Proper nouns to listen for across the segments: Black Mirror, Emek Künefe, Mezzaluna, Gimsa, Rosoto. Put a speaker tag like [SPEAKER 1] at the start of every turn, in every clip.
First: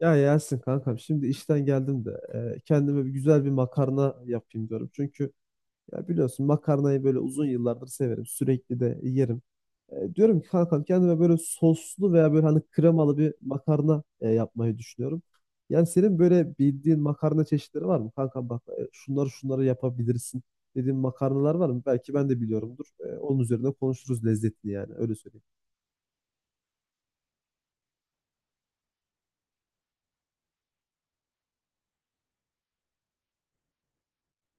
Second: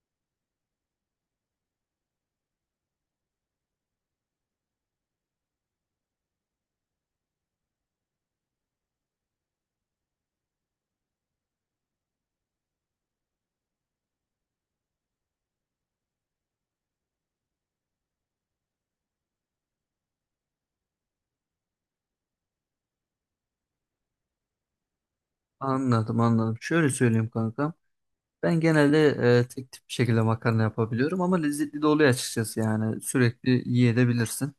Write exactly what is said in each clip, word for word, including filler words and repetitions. [SPEAKER 1] Ya Yasin kankam şimdi işten geldim de e, kendime bir güzel bir makarna yapayım diyorum. Çünkü ya biliyorsun makarnayı böyle uzun yıllardır severim. Sürekli de yerim. E, diyorum ki kankam kendime böyle soslu veya böyle hani kremalı bir makarna e, yapmayı düşünüyorum. Yani senin böyle bildiğin makarna çeşitleri var mı? Kankam bak e, şunları şunları yapabilirsin dediğin makarnalar var mı? Belki ben de biliyorumdur. E, onun üzerine konuşuruz lezzetini yani öyle söyleyeyim.
[SPEAKER 2] Anladım anladım. Şöyle söyleyeyim kankam. Ben genelde e, tek tip bir şekilde makarna yapabiliyorum ama lezzetli de oluyor açıkçası yani sürekli yiyebilirsin.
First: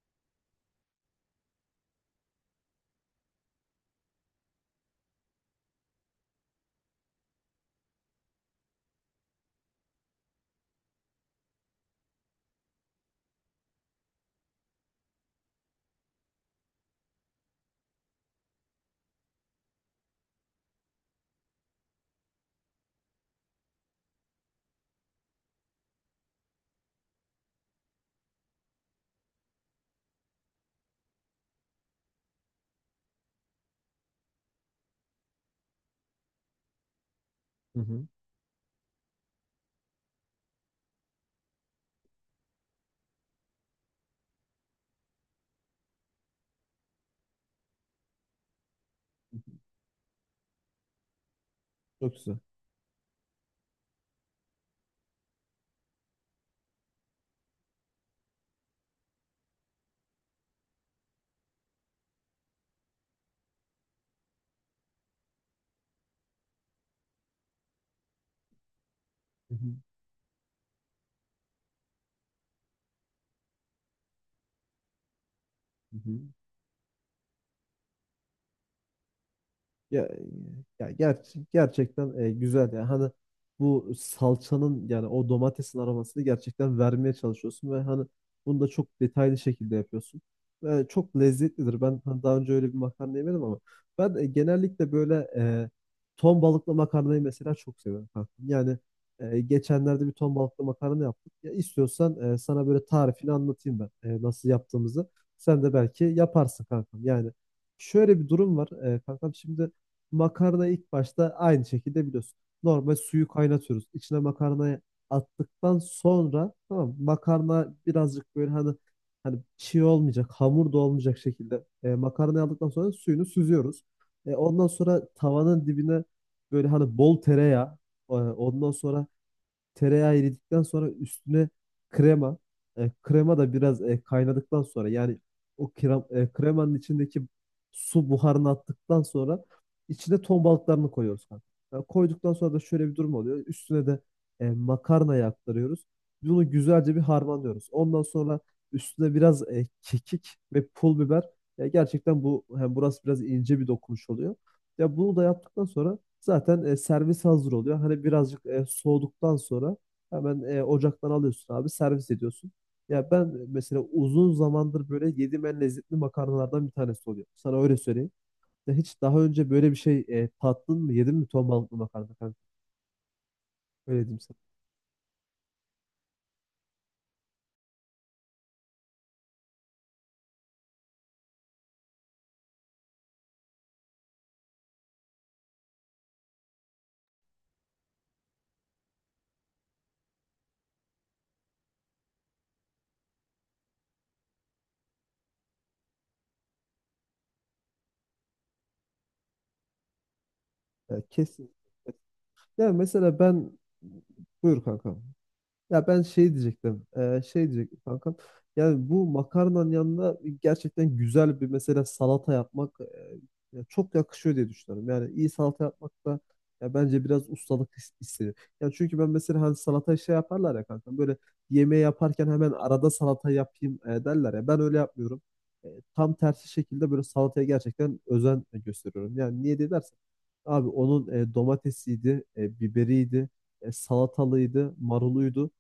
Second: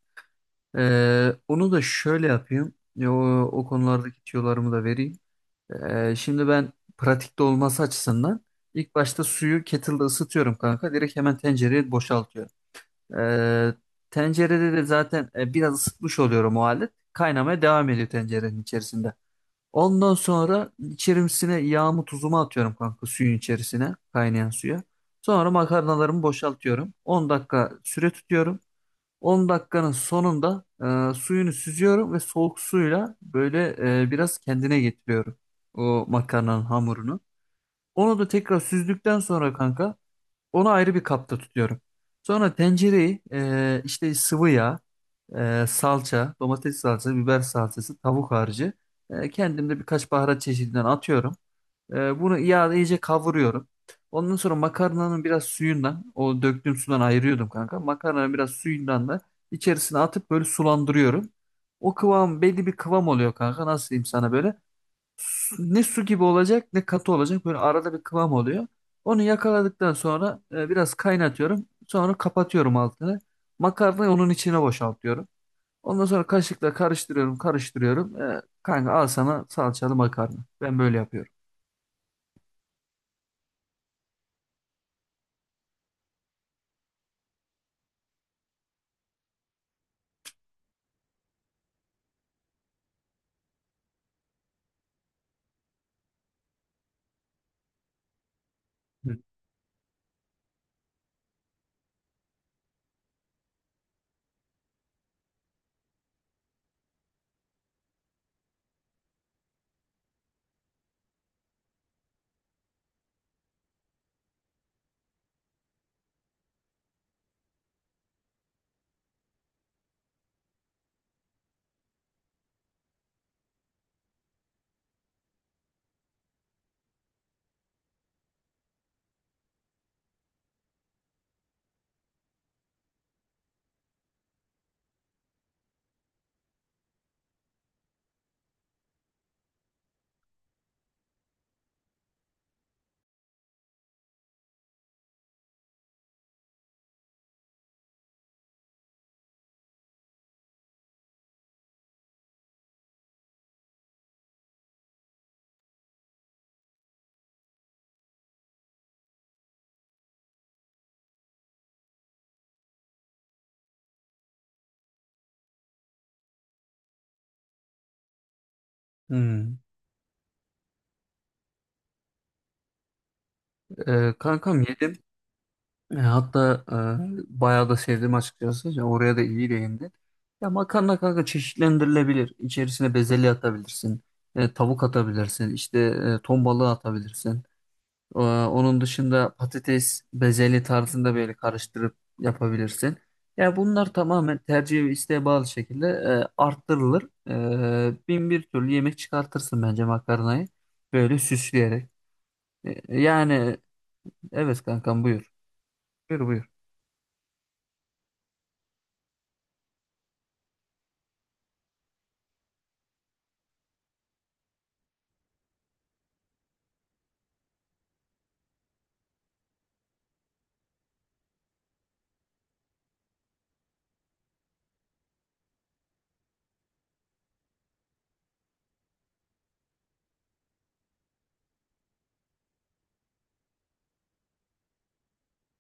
[SPEAKER 2] E, onu da şöyle yapayım. E, O, o konulardaki tüyolarımı da vereyim. E, şimdi ben pratikte olması açısından ilk başta suyu kettle'da ısıtıyorum kanka. Direkt hemen tencereye boşaltıyorum. E, Tencerede de zaten e, biraz ısıtmış oluyorum o halde. Kaynamaya devam ediyor tencerenin içerisinde. Ondan sonra içerisine yağımı tuzumu atıyorum kanka suyun içerisine kaynayan suya. Sonra makarnalarımı boşaltıyorum. on dakika süre tutuyorum. on dakikanın sonunda e, suyunu süzüyorum ve soğuk suyla böyle e, biraz kendine getiriyorum o makarnanın hamurunu.
[SPEAKER 1] Hı hı.
[SPEAKER 2] Onu da tekrar süzdükten sonra kanka onu ayrı bir kapta tutuyorum. Sonra tencereyi e, işte sıvı yağ, e, salça, domates salçası, biber salçası, tavuk harcı. E, kendim de birkaç baharat çeşidinden atıyorum.
[SPEAKER 1] Çok
[SPEAKER 2] E,
[SPEAKER 1] güzel.
[SPEAKER 2] bunu yağda iyice kavuruyorum. Ondan sonra makarnanın biraz suyundan, o döktüğüm sudan ayırıyordum kanka. Makarnanın biraz suyundan da içerisine atıp böyle sulandırıyorum. O kıvam belli bir kıvam oluyor kanka. Nasıl diyeyim sana böyle? Ne su gibi olacak ne katı olacak. Böyle arada bir kıvam oluyor. Onu
[SPEAKER 1] Hı hı.
[SPEAKER 2] yakaladıktan sonra e, biraz kaynatıyorum. Sonra kapatıyorum altını. Makarnayı onun içine boşaltıyorum.
[SPEAKER 1] Hı
[SPEAKER 2] Ondan
[SPEAKER 1] hı.
[SPEAKER 2] sonra kaşıkla karıştırıyorum, karıştırıyorum. E, kanka al sana salçalı
[SPEAKER 1] Ya,
[SPEAKER 2] makarna. Ben
[SPEAKER 1] ya
[SPEAKER 2] böyle yapıyorum.
[SPEAKER 1] ger- gerçekten e, güzel ya. Hani bu salçanın yani o domatesin aromasını gerçekten vermeye çalışıyorsun ve hani bunu da çok detaylı şekilde yapıyorsun. Ve çok lezzetlidir. Ben hani daha önce öyle bir makarna yemedim ama ben e, genellikle böyle e, ton balıklı makarnayı mesela çok seviyorum kankam. Yani
[SPEAKER 2] Hı.
[SPEAKER 1] e, geçenlerde bir ton balıklı makarna yaptık. Ya istiyorsan e, sana böyle tarifini anlatayım ben e, nasıl yaptığımızı. Sen de belki yaparsın kankam. Yani şöyle bir durum var. E, kankam şimdi makarna ilk başta aynı şekilde biliyorsun. Normal suyu kaynatıyoruz. İçine makarnayı attıktan sonra, tamam mı? Makarna birazcık böyle hani hani çiğ olmayacak, hamur da olmayacak şekilde e, makarnayı aldıktan sonra suyunu süzüyoruz. E, ondan sonra tavanın dibine böyle hani bol tereyağı, e, ondan sonra tereyağı eridikten sonra üstüne krema. E, krema da biraz e, kaynadıktan sonra yani o krem, e, kremanın içindeki su buharını attıktan sonra içine ton balıklarını koyuyoruz kanka. Yani koyduktan sonra da şöyle bir durum oluyor. Üstüne de e, makarnayı aktarıyoruz. Bunu güzelce bir harmanlıyoruz. Ondan sonra üstüne biraz e, kekik ve pul biber. Ya gerçekten bu hem burası biraz ince bir dokunuş oluyor. Ya bunu da yaptıktan sonra zaten e, servis hazır oluyor. Hani birazcık e, soğuduktan sonra hemen e, ocaktan alıyorsun abi, servis ediyorsun. Ya ben mesela uzun zamandır böyle yediğim en lezzetli makarnalardan bir tanesi oluyor. Sana öyle söyleyeyim. Ya hiç daha önce
[SPEAKER 2] Hmm.
[SPEAKER 1] böyle bir şey e, tattın mı? Yedin mi ton balıklı makarna kanka? Öyle
[SPEAKER 2] E,
[SPEAKER 1] diyeyim sana.
[SPEAKER 2] kankam yedim. E, hatta e, bayağı da sevdim açıkçası. Ya oraya da iyi değindin. Ya makarna kanka çeşitlendirilebilir. İçerisine bezelye atabilirsin. E, tavuk atabilirsin. İşte e, ton balığı atabilirsin. Ee, Onun dışında patates bezeli tarzında böyle karıştırıp yapabilirsin. Ya bunlar tamamen tercih ve isteğe bağlı şekilde e, arttırılır. E, bin bir türlü yemek çıkartırsın bence makarnayı.
[SPEAKER 1] Ya
[SPEAKER 2] Böyle
[SPEAKER 1] kesin.
[SPEAKER 2] süsleyerek.
[SPEAKER 1] Ya
[SPEAKER 2] E,
[SPEAKER 1] mesela ben
[SPEAKER 2] yani evet
[SPEAKER 1] buyur kanka.
[SPEAKER 2] kankam buyur.
[SPEAKER 1] Ya ben
[SPEAKER 2] Buyur
[SPEAKER 1] şey
[SPEAKER 2] buyur.
[SPEAKER 1] diyecektim. E, şey diyecektim kankam. Yani bu makarnanın yanında gerçekten güzel bir mesela salata yapmak, e, ya çok yakışıyor diye düşünüyorum. Yani iyi salata yapmak da ya bence biraz ustalık is- istiyor. Ya çünkü ben mesela hani salata şey yaparlar ya kankam. Böyle yemeği yaparken hemen arada salata yapayım e, derler ya. Ben öyle yapmıyorum. E, Tam tersi şekilde böyle salataya gerçekten özen gösteriyorum. Yani niye diye dersen abi onun e, domatesiydi, e, biberiydi, e, salatalıydı, maruluydu.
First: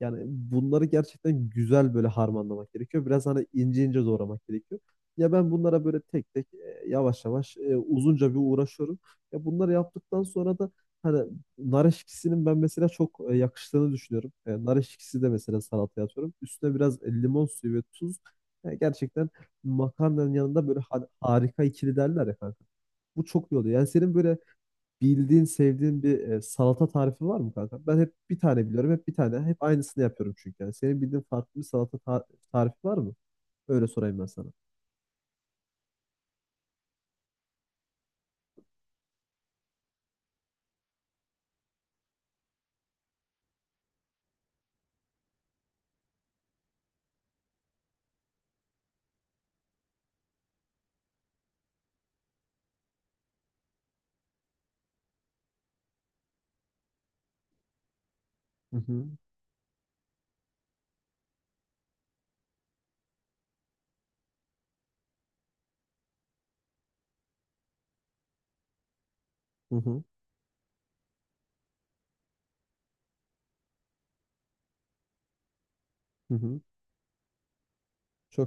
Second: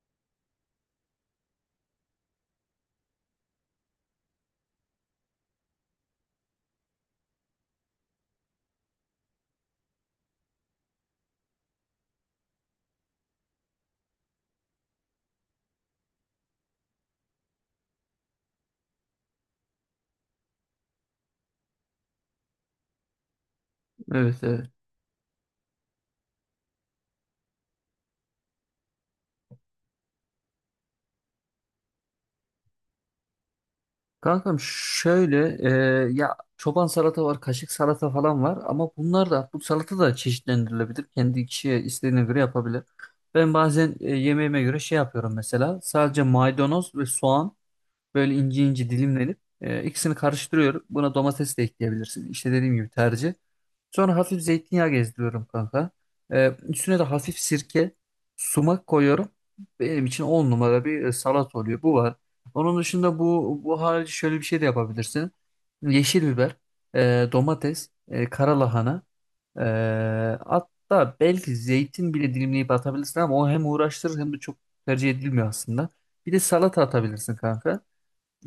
[SPEAKER 1] Yani bunları gerçekten güzel böyle harmanlamak gerekiyor. Biraz hani ince ince doğramak gerekiyor. Ya ben bunlara böyle tek tek e, yavaş yavaş e, uzunca bir uğraşıyorum. Ya bunları yaptıktan sonra da hani nar eşkisinin ben mesela çok e, yakıştığını düşünüyorum. E, nar eşkisi de mesela salataya atıyorum. Üstüne biraz e, limon suyu ve tuz. Yani gerçekten makarnanın yanında böyle har- harika ikili derler ya kanka. Bu çok iyi oluyor. Yani senin böyle
[SPEAKER 2] Evet evet.
[SPEAKER 1] bildiğin, sevdiğin bir e, salata tarifi var mı kanka? Ben hep bir tane biliyorum, hep bir tane. Hep aynısını yapıyorum çünkü. Yani senin bildiğin farklı bir salata ta- tarifi var mı? Öyle sorayım ben sana.
[SPEAKER 2] Kankam şöyle e, ya çoban salata var, kaşık salata falan var ama bunlar da bu salata da çeşitlendirilebilir. Kendi kişiye istediğine göre yapabilir. Ben bazen e, yemeğime göre şey yapıyorum mesela. Sadece maydanoz ve soğan böyle ince ince dilimlenip e, ikisini karıştırıyorum. Buna domates de ekleyebilirsin. İşte dediğim gibi tercih. Sonra hafif zeytinyağı gezdiriyorum kanka. Ee, üstüne de hafif sirke,
[SPEAKER 1] Hı
[SPEAKER 2] sumak
[SPEAKER 1] hı.
[SPEAKER 2] koyuyorum. Benim için on numara bir e, salat oluyor. Bu var. Onun dışında bu bu harici şöyle bir şey de yapabilirsin. Yeşil biber, e, domates, e, kara lahana, e,
[SPEAKER 1] Hı hı.
[SPEAKER 2] hatta belki zeytin bile dilimleyip atabilirsin ama o hem uğraştırır hem de çok tercih edilmiyor aslında. Bir
[SPEAKER 1] Hı
[SPEAKER 2] de
[SPEAKER 1] hı.
[SPEAKER 2] salata atabilirsin kanka.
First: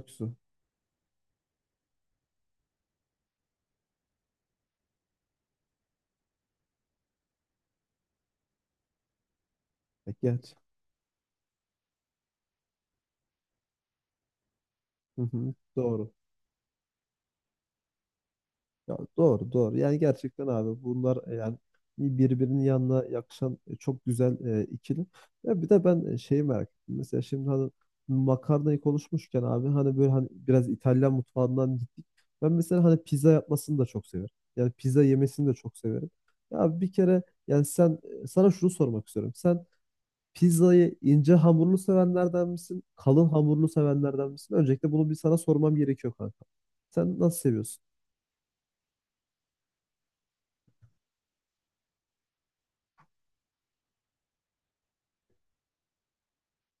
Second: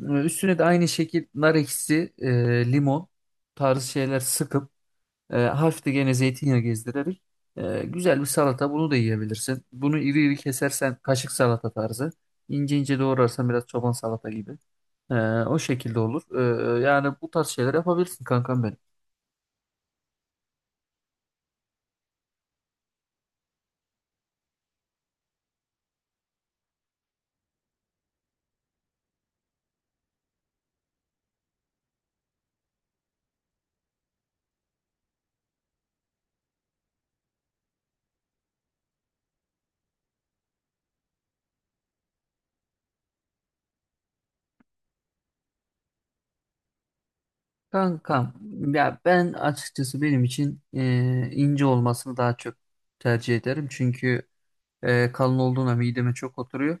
[SPEAKER 2] Ee,
[SPEAKER 1] güzel.
[SPEAKER 2] Üstüne de aynı şekil nar ekşisi, e, limon tarzı şeyler sıkıp e, hafif de gene zeytinyağı gezdirerek e, güzel bir salata bunu da yiyebilirsin. Bunu
[SPEAKER 1] E,
[SPEAKER 2] iri iri
[SPEAKER 1] Geç.
[SPEAKER 2] kesersen kaşık salata tarzı. İnce ince doğrarsan biraz çoban salata gibi. E,
[SPEAKER 1] Hı hı.
[SPEAKER 2] O şekilde
[SPEAKER 1] Doğru.
[SPEAKER 2] olur. E, yani bu tarz şeyler yapabilirsin kankam benim.
[SPEAKER 1] Ya doğru doğru. Yani gerçekten abi bunlar e, yani bir- birbirinin yanına yakışan e, çok güzel e, ikili. Ya bir de ben e, şeyi merak ettim. Mesela şimdi hani makarnayı konuşmuşken abi hani böyle hani biraz İtalyan mutfağından gittik. Ben mesela hani pizza yapmasını da çok severim. Yani pizza yemesini de çok severim. Ya bir kere yani sen e, sana şunu sormak istiyorum. Sen pizzayı ince hamurlu sevenlerden misin? Kalın hamurlu sevenlerden misin? Öncelikle bunu bir sana sormam gerekiyor kanka. Sen nasıl seviyorsun?
[SPEAKER 2] Kankam ya ben açıkçası benim için e, ince olmasını daha çok tercih ederim. Çünkü e, kalın olduğuna mideme çok oturuyor.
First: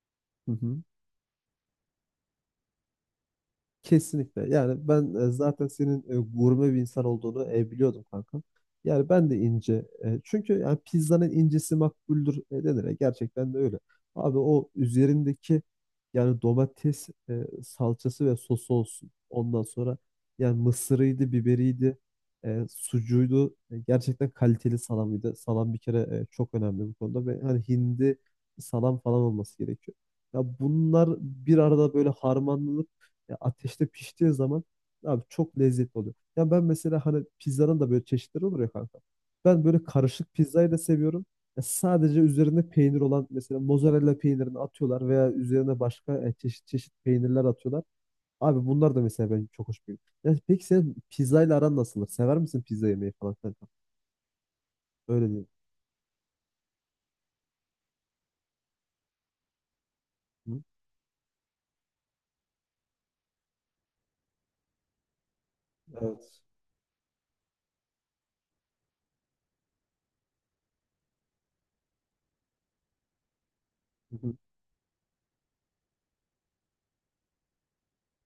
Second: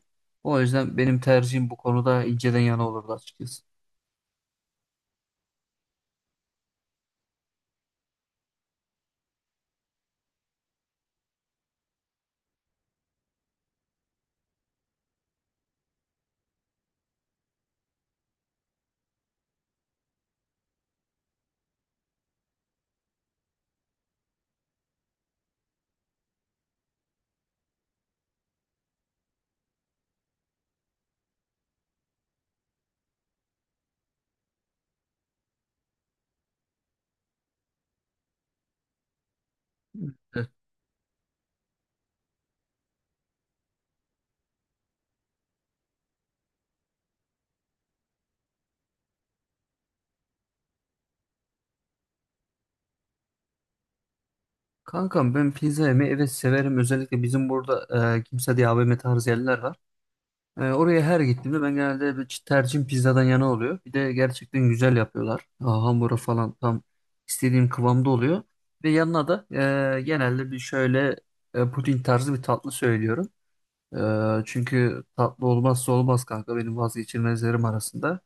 [SPEAKER 1] Hı
[SPEAKER 2] O
[SPEAKER 1] hı.
[SPEAKER 2] yüzden benim tercihim bu konuda inceden yana olurdu açıkçası.
[SPEAKER 1] Kesinlikle. Yani ben e, zaten senin e, gurme bir insan olduğunu e, biliyordum kankam. Yani ben de ince. E, çünkü yani pizzanın incesi makbuldür e, denir. E, gerçekten de öyle. Abi o üzerindeki yani domates e, salçası ve sosu olsun. Ondan sonra yani mısırıydı, biberiydi, e, sucuğuydu. E, gerçekten kaliteli salamıydı. Salam bir kere e, çok önemli bu konuda ve hani hindi salam falan olması gerekiyor. Ya bunlar bir arada böyle harmanlanır ya ateşte piştiği zaman abi çok lezzetli oluyor. Ya ben mesela hani pizzanın da böyle çeşitleri olur ya kanka. Ben böyle karışık pizzayı da seviyorum. Ya sadece üzerinde peynir olan mesela mozzarella peynirini atıyorlar veya üzerine başka e, çeşit çeşit peynirler atıyorlar. Abi bunlar da mesela benim çok hoş geliyor. Ya peki sen pizzayla aran nasıldır? Sever misin pizza yemeyi falan kanka? Öyle
[SPEAKER 2] Kankam
[SPEAKER 1] diyeyim.
[SPEAKER 2] ben pizza yemeyi evet severim. Özellikle bizim burada e, kimse diye A V M tarzı yerler var. E,
[SPEAKER 1] Hı?
[SPEAKER 2] oraya her gittiğimde ben genelde bir tercihim pizzadan yana oluyor. Bir de gerçekten güzel yapıyorlar. Aa, hamuru
[SPEAKER 1] Evet.
[SPEAKER 2] falan tam istediğim kıvamda oluyor. Ve yanına da e, genelde bir şöyle e, puding tarzı bir tatlı söylüyorum.
[SPEAKER 1] Hı hı.
[SPEAKER 2] E, çünkü tatlı olmazsa olmaz kanka benim vazgeçilmezlerim arasında.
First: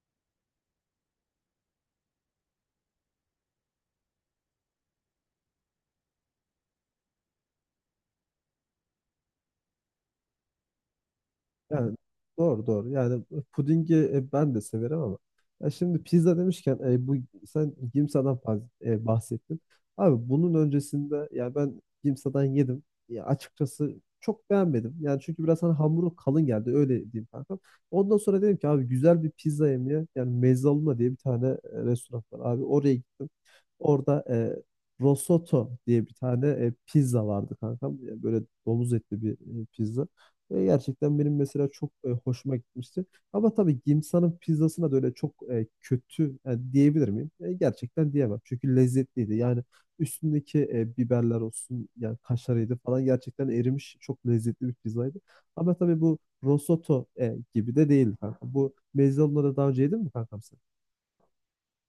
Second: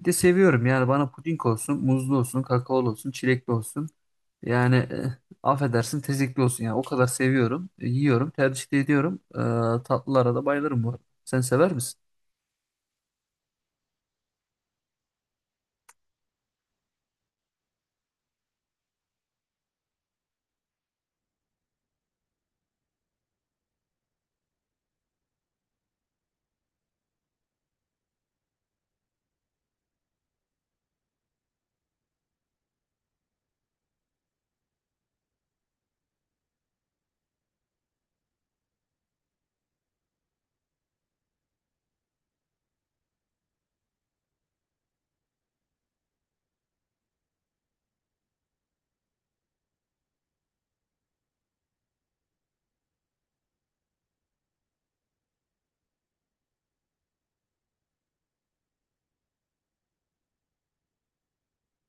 [SPEAKER 2] Bir de seviyorum yani bana puding olsun, muzlu olsun, kakaolu olsun, çilekli olsun. Yani eh, affedersin tezekli olsun. Yani o kadar seviyorum. e, Yiyorum. Tercih de ediyorum. E, tatlılara da bayılırım bu arada. Sen sever
[SPEAKER 1] Yani
[SPEAKER 2] misin?
[SPEAKER 1] doğru doğru. Yani pudingi e, ben de severim ama ya şimdi pizza demişken e, bu sen Gimsa'dan faz- e, bahsettin. Abi bunun öncesinde ya ben Gimsa'dan yedim. Ya açıkçası çok beğenmedim. Yani çünkü biraz hani hamuru kalın geldi öyle diyeyim kankam. Ondan sonra dedim ki abi güzel bir pizza yemeye yani Mezzaluna diye bir tane e, restoran var abi oraya gittim. Orada e, Rosoto diye bir tane e, pizza vardı kankam. E, Böyle domuz etli bir e, pizza. E, gerçekten benim mesela çok e, hoşuma gitmişti. Ama tabii Gimsa'nın pizzasına da öyle çok e, kötü e, diyebilir miyim? E, gerçekten diyemem. Çünkü lezzetliydi. Yani üstündeki e, biberler olsun yani kaşarıydı falan gerçekten erimiş çok lezzetli bir pizzaydı. Ama tabii bu Rosoto e, gibi de değildi kanka. Bu mezze onları daha önce yedin mi kankam sen?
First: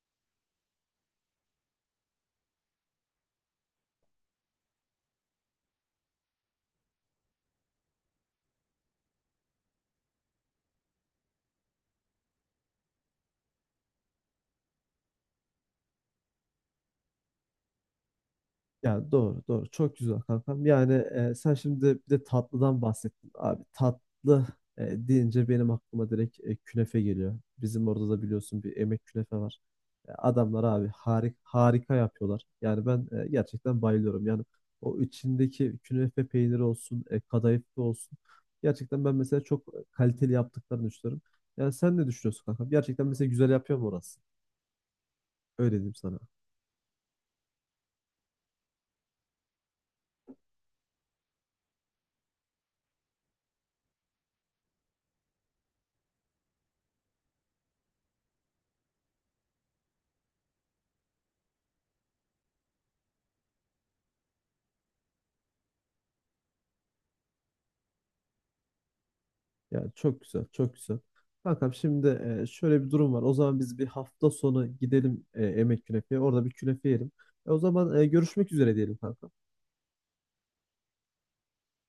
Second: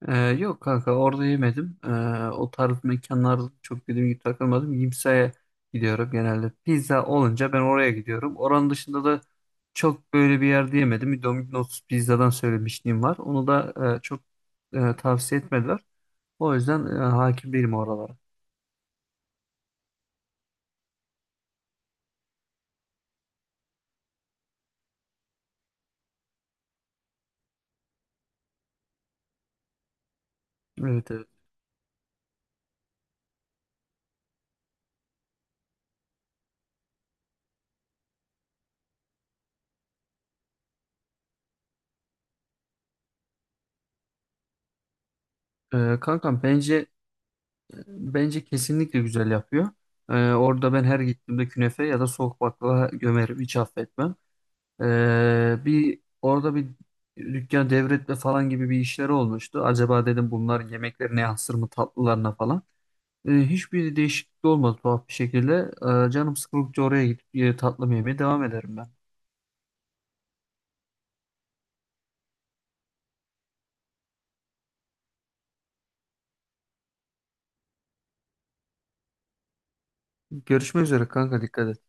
[SPEAKER 2] E, yok kanka orada yemedim. E, o tarz mekanlarda çok dediğim gibi takılmadım. Yimsa'ya gidiyorum genelde. Pizza olunca ben oraya gidiyorum. Oranın dışında da çok böyle bir yerde yemedim. Domino's pizzadan söylemişliğim var. Onu da e, çok e, tavsiye etmediler. O yüzden e, hakim değilim oralara.
[SPEAKER 1] Ya doğru doğru, çok güzel kankam. Yani e, sen şimdi bir de tatlıdan bahsettin abi. Tatlı e, deyince benim aklıma direkt e, künefe geliyor. Bizim orada da biliyorsun bir Emek Künefe var. E, adamlar abi
[SPEAKER 2] Evet evet.
[SPEAKER 1] harik, harika yapıyorlar. Yani ben e, gerçekten bayılıyorum. Yani o içindeki künefe peyniri olsun, e, kadayıflı olsun. Gerçekten ben mesela çok kaliteli yaptıklarını düşünüyorum. Yani sen ne düşünüyorsun kankam? Gerçekten mesela güzel yapıyor mu orası? Öyle diyeyim
[SPEAKER 2] E,
[SPEAKER 1] sana.
[SPEAKER 2] kankam bence Bence kesinlikle güzel yapıyor. Ee, orada ben her gittiğimde künefe ya da soğuk baklava gömerim. Hiç affetmem. Ee, bir orada bir dükkan devretme falan gibi bir işleri olmuştu. Acaba dedim bunlar yemeklerine yansır mı tatlılarına falan. Ee, hiçbir değişiklik olmadı tuhaf bir şekilde. Ee, canım sıkıldıkça oraya gidip e, tatlı mı yemeye devam ederim ben.
[SPEAKER 1] Ya çok güzel, çok güzel. Kankam şimdi e, şöyle bir durum var. O zaman biz bir hafta sonu gidelim e, Emek Künefe'ye. Orada bir künefe yiyelim. E, o zaman e, görüşmek üzere diyelim kankam.
[SPEAKER 2] Görüşmek üzere kanka dikkat et.